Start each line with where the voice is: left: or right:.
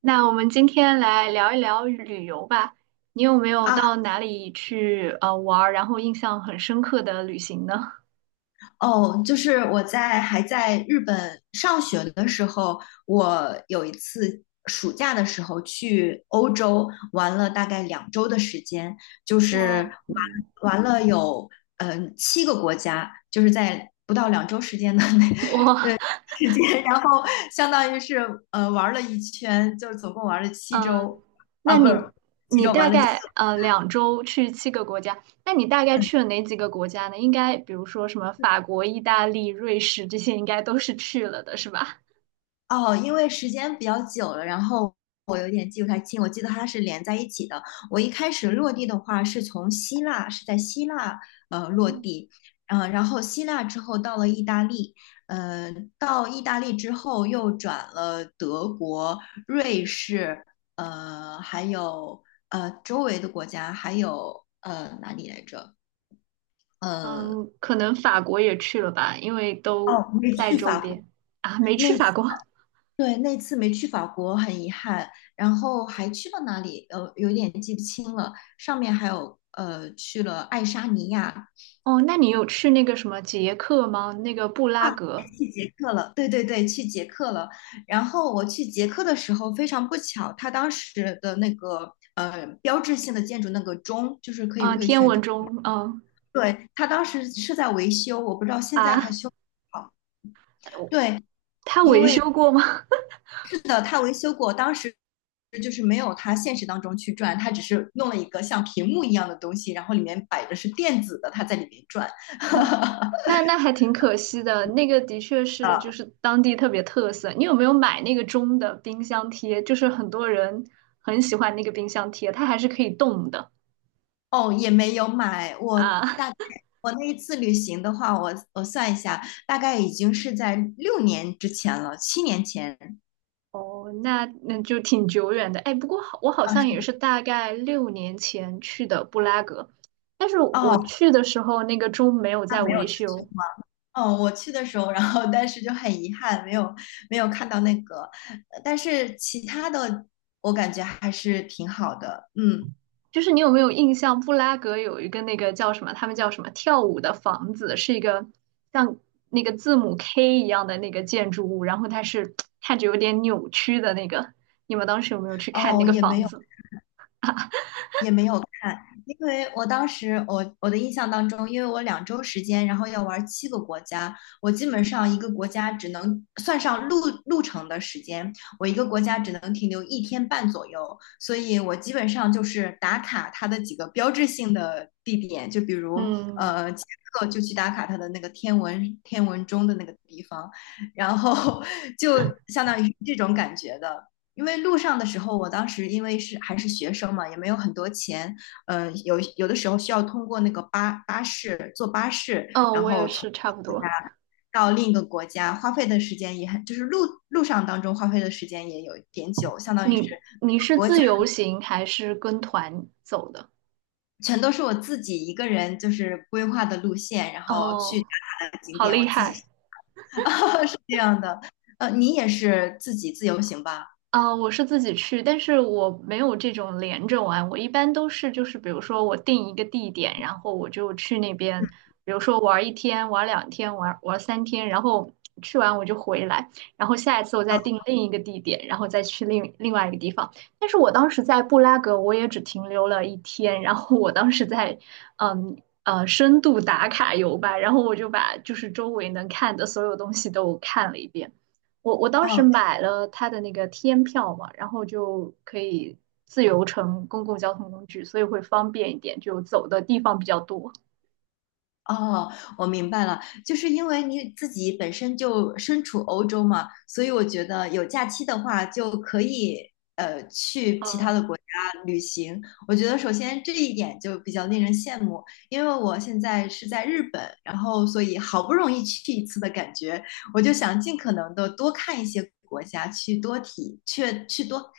right: 那我们今天来聊一聊旅游吧。你有没有
left: 啊，
right: 到哪里去玩儿，然后印象很深刻的旅行呢？
left: 哦，就是还在日本上学的时候，我有一次暑假的时候去欧洲玩了大概两周的时间，就 是
right: 哇，嗯
left: 玩了有七个国家，就是在不到两周时间的 那
right: 我，
left: 时间，然后相当于是玩了一圈，就是总共玩了七
right: 嗯、
left: 周。啊，
right: 那
left: 不
right: 你
left: 是七
right: 你
left: 周，
right: 大
left: 玩了。
right: 概2周去7个国家，那你大概去了哪几个国家呢？应该比如说什么法国、意大利、瑞士这些，应该都是去了的，是吧？
left: 哦，因为时间比较久了，然后我有点记不太清，我记得它是连在一起的。我一开始落地的话是从希腊，是在希腊
right: 哦，
left: 落地，然后希腊之后到了意大利，到意大利之后又转了德国、瑞士，还有周围的国家。还有哪里来着？呃，
right: 嗯，可能法国也去了吧，因为都
left: 哦，没
right: 在
left: 去
right: 周
left: 法国。
right: 边啊，没去
left: 那
right: 法
left: 次
right: 国。
left: 对，那次没去法国，很遗憾。然后还去了哪里？有点记不清了。上面还有去了爱沙尼亚，
right: 哦，那你有去那个什么捷克吗？那个布拉格，
left: 去捷克了。对对对，去捷克了。然后我去捷克的时候，非常不巧，它当时的那个标志性的建筑那个钟，就是可以
right: 啊，
left: 会
right: 天
left: 旋
right: 文
left: 转。
right: 钟。嗯。
left: 对，它当时是在维修，我不知道现在它
right: 啊，
left: 修好。
right: 我
left: 对，
right: 他维修过吗？
left: 的，他维修过。当时就是没有他现实当中去转，他只是弄了一个像屏幕一样的东西，然后里面摆的是电子的，他在里面转。
right: 哦天，那还挺可惜的。那个的确是就是当地特别特色。你有没有买那个钟的冰箱贴？就是很多人很喜欢那个冰箱贴，它还是可以动的
left: 哦，也没有买，我
right: 啊。
left: 大概我那一次旅行的话，我算一下，大概已经是在6年之前了，7年前。
right: 哦，那就挺久远的。哎，不过我好
left: 啊，是
right: 像也是大概6年前去的布拉格，但是我
left: 哦，
right: 去的时候那个钟没有
left: 他
right: 在
left: 没有
right: 维
left: 再去
right: 修。
left: 吗？哦，我去的时候，然后但是就很遗憾，没有看到那个，但是其他的我感觉还是挺好的。嗯，
right: 就是你有没有印象，布拉格有一个那个叫什么，他们叫什么跳舞的房子，是一个像那个字母 K 一样的那个建筑物，然后它是看着有点扭曲的那个。你们当时有没有去看那
left: 哦，
right: 个房子？
left: 也没有看，因为我当时我的印象当中，因为我两周时间，然后要玩七个国家，我基本上一个国家只能算上路程的时间，我一个国家只能停留一天半左右，所以我基本上就是打卡它的几个标志性的地点，就比如
right: 嗯，
left: 捷克就去打卡它的那个天文钟的那个地方，然后 就相当于这种感觉的。因为路上的时候，我当时因为还是学生嘛，也没有很多钱。嗯，有的时候需要通过那个巴士坐巴士，
right: 哦，
left: 然
right: 我也
left: 后从
right: 是差不多。
left: 到另一个国家，花费的时间也很，就是路上当中花费的时间也有一点久，相当于是
right: 你是自由行还是跟团走的？
left: 全都是我自己一个人就是规划的路线，然后去
right: 哦，
left: 打卡的景
right: 好
left: 点，我
right: 厉
left: 自
right: 害。
left: 己 是这样的。你也是自己自由行吧？
right: 啊，我是自己去，但是我没有这种连着玩。我一般都是就是，比如说我定一个地点，然后我就去那边，比如说玩一天、玩两天、玩三天，然后去完我就回来，然后下一次我再
left: 啊，
right: 定另一个地点，然后再去另外一个地方。但是我当时在布拉格，我也只停留了一天，然后我当时在嗯深度打卡游吧，然后我就把就是周围能看的所有东西都看了一遍。我当时
left: 哦，
right: 买了它的那个天票嘛，然后就可以自由乘公共交通工具，所以会方便一点，就走的地方比较多。
left: 哦，我明白了，就是因为你自己本身就身处欧洲嘛，所以我觉得有假期的话就可以去其他
right: 嗯
left: 的国家旅行。我觉得首先这一点就比较令人羡慕，因为我现在是在日本，然后所以好不容易去一次的感觉，我就想尽可能的多看一些国家，去多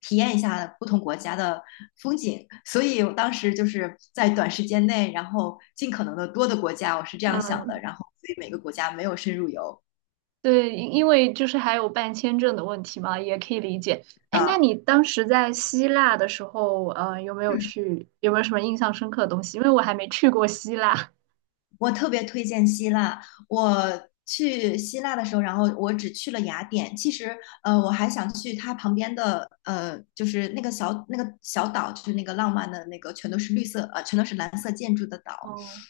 left: 体验一下不同国家的风景。所以我当时就是在短时间内，然后尽可能的多的国家，我是这样想的。
right: 嗯，
left: 然后所以每个国家没有深入游
right: 对，因为就是还有办签证的问题嘛，也可以理解。哎，那
left: 啊。
right: 你当时在希腊的时候，有没有
left: 嗯，
right: 去，有没有什么印象深刻的东西？因为我还没去过希腊。
left: 我特别推荐希腊。去希腊的时候，然后我只去了雅典。其实，我还想去它旁边的，就是那个小岛，就是那个浪漫的那个，全都是绿色，全都是蓝色建筑的岛。
right: 哦，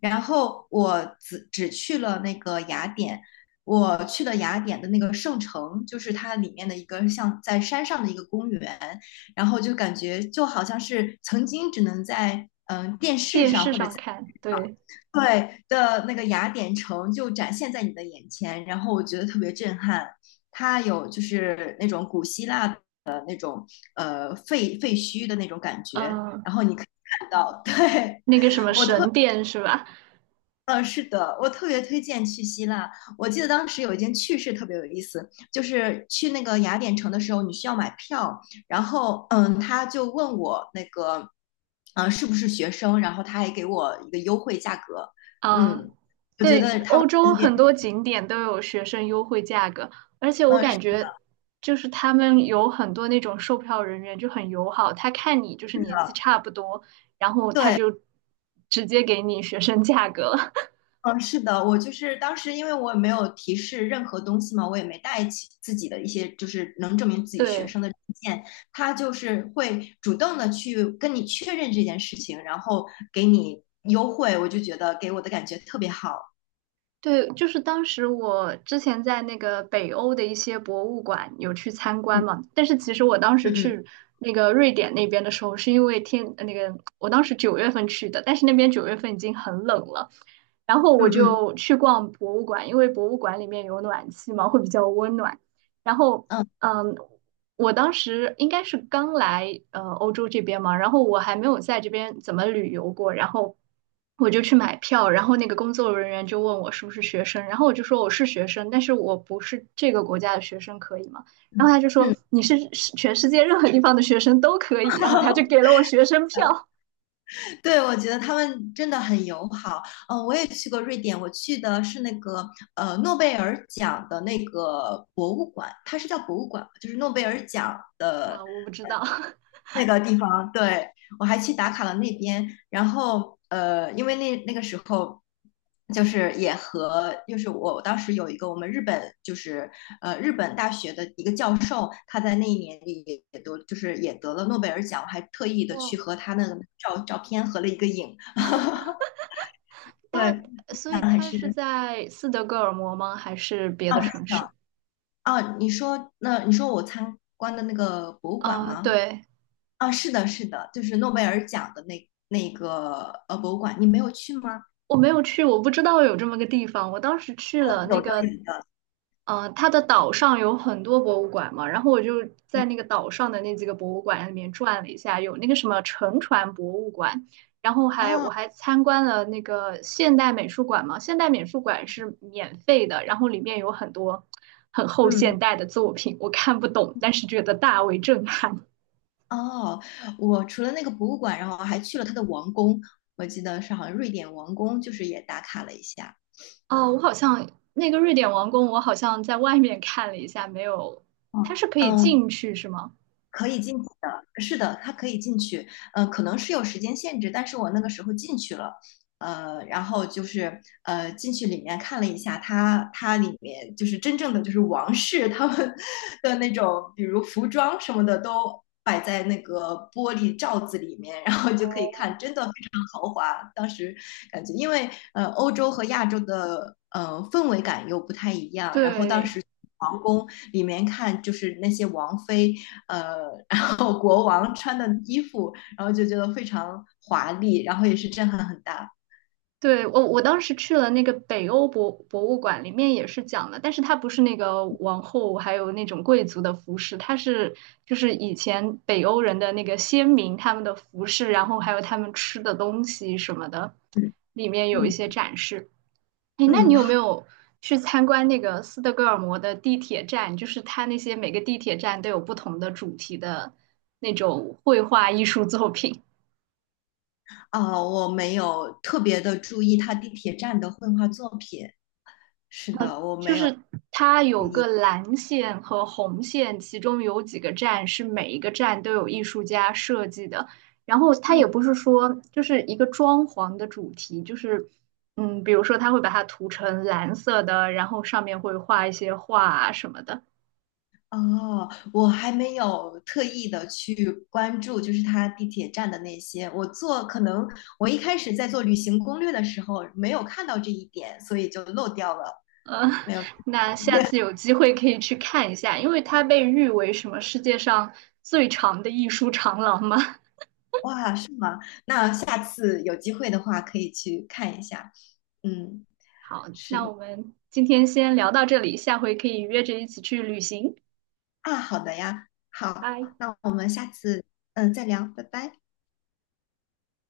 left: 然后我只去了那个雅典，我去了雅典的那个圣城，就是它里面的一个像在山上的一个公园，然后就感觉就好像是曾经只能在电视
right: 电
left: 上
right: 视
left: 或者
right: 上
left: 在，
right: 看，对，
left: 对，的那个雅典城就展现在你的眼前，然后我觉得特别震撼。它有就是那种古希腊的那种废墟的那种感觉，
right: 嗯、
left: 然后你可以看到。对，
right: 那个什么
left: 我特
right: 神殿是吧？
left: 嗯，是的，我特别推荐去希腊。我记得当时有一件趣事特别有意思，就是去那个雅典城的时候，你需要买票，然后他就问我那个，是不是学生，然后他还给我一个优惠价格。
right: 嗯、
left: 嗯，我觉
right: 对，
left: 得他们
right: 欧洲
left: 那边，
right: 很多景点都有学生优惠价格，而且我
left: 嗯，
right: 感
left: 是，
right: 觉就是他们有很多那种售票人员就很友好，他看你就是年纪差不多，然后他
left: 对，
right: 就直接给你学生价格了。
left: 嗯，是的，我就是当时因为我也没有提示任何东西嘛，我也没带起自己的一些就是能证明自己学
right: 对，
left: 生的证件，他就是会主动的去跟你确认这件事情，然后给你优惠，我就觉得给我的感觉特别好。
right: 对，就是当时我之前在那个北欧的一些博物馆有去参观
left: 嗯
right: 嘛，但是其实我当时
left: 嗯
right: 去那个瑞典那边的时候，是因为那个我当时九月份去的，但是那边九月份已经很冷了，然后
left: 嗯
right: 我
left: 嗯
right: 就去逛博物馆，因为博物馆里面有暖气嘛，会比较温暖。然后，
left: 嗯
right: 嗯，我当时应该是刚来欧洲这边嘛，然后我还没有在这边怎么旅游过，然后我就去买票，然后那个工作人员就问我是不是学生，然后我就说我是学生，但是我不是这个国家的学生，可以吗？然
left: 嗯
right: 后他就
left: 嗯
right: 说
left: 嗯，
right: 你是全世界任何地方的学生都可以，然后他就给 了我学生票
left: 对，我觉得他们真的很友好。我也去过瑞典，我去的是那个诺贝尔奖的那个博物馆，它是叫博物馆吗？就是诺贝尔奖的
right: 啊，我不知道，
left: 那个地方。对，我还去打卡了那边，然后因为那个时候就是也和就是我当时有一个我们日本就是日本大学的一个教授，他在那一年里也都就是也得了诺贝尔奖，我还特意的去
right: 哇，
left: 和他那个照照片合了一个影。
right: 他
left: 对，是
right: 所以他是在斯德哥尔摩吗？还是别的城
left: 的。
right: 市？
left: 啊，你说我参观的那个博物馆
right: 啊，
left: 吗？
right: 对。
left: 啊，是的，是的，就是诺贝尔奖的那个博物馆，你没有去吗？
right: 我没有去，我不知道有这么个地方。我当时去
left: 哦，
right: 了那
left: 有的，
right: 个，
left: 有的。
right: 它的岛上有很多博物馆嘛，然后我就在那个岛上的那几个博物馆里面转了一下，有那个什么沉船博物馆，然后我
left: 哦，
right: 还参观了那个现代美术馆嘛，现代美术馆是免费的，然后里面有很多很后
left: 嗯，
right: 现代的作品，我看不懂，但是觉得大为震撼。
left: 哦，我除了那个博物馆，然后还去了他的王宫，我记得是好像瑞典王宫，就是也打卡了一下。
right: 哦，我好像那个瑞典王宫，我好像在外面看了一下，没有，它
left: 嗯，
right: 是可以
left: 嗯，
right: 进去是吗？
left: 可以进去的，是的，他可以进去。嗯、可能是有时间限制，但是我那个时候进去了，然后就是进去里面看了一下它，它里面就是真正的就是王室他们 的那种，比如服装什么的都摆在那个玻璃罩子里面，然后就可以
right: 哦，
left: 看，真的非常豪华。当时感觉，因为欧洲和亚洲的氛围感又不太一样。然后当
right: 对
left: 时皇宫里面看，就是那些王妃，呃，然后国王穿的衣服，然后就觉得非常华丽，然后也是震撼很大。
right: 对，我当时去了那个北欧博物馆，里面也是讲了，但是它不是那个王后还有那种贵族的服饰，它是就是以前北欧人的那个先民他们的服饰，然后还有他们吃的东西什么的，
left: 嗯
right: 里面有一
left: 嗯
right: 些展示。哎，那你
left: 嗯，
right: 有没有去参观那个斯德哥尔摩的地铁站？就是它那些每个地铁站都有不同的主题的那种绘画艺术作品。
left: 啊、我没有特别的注意他地铁站的绘画作品。是的，我
right: 就
left: 没有
right: 是它
left: 注
right: 有个
left: 意。
right: 蓝线和红线，其中有几个站是每一个站都有艺术家设计的。然后它
left: 嗯。
right: 也不是说就是一个装潢的主题，就是比如说它会把它涂成蓝色的，然后上面会画一些画啊什么的。
left: 哦，我还没有特意的去关注，就是它地铁站的那些。可能我一开始在做旅行攻略的时候没有看到这一点，所以就漏掉了。
right: 嗯，
left: 没 有，
right: 那下次有机会可以去看一下，因为它被誉为什么世界上最长的艺术长廊嘛。
left: 哇，是吗？那下次有机会的话可以去看一下。嗯，
right: 好，
left: 是
right: 那
left: 的。
right: 我们今天先聊到这里，下回可以约着一起去旅行。
left: 啊，好的呀，好，
right: 拜。
left: 那我们下次再聊，拜拜。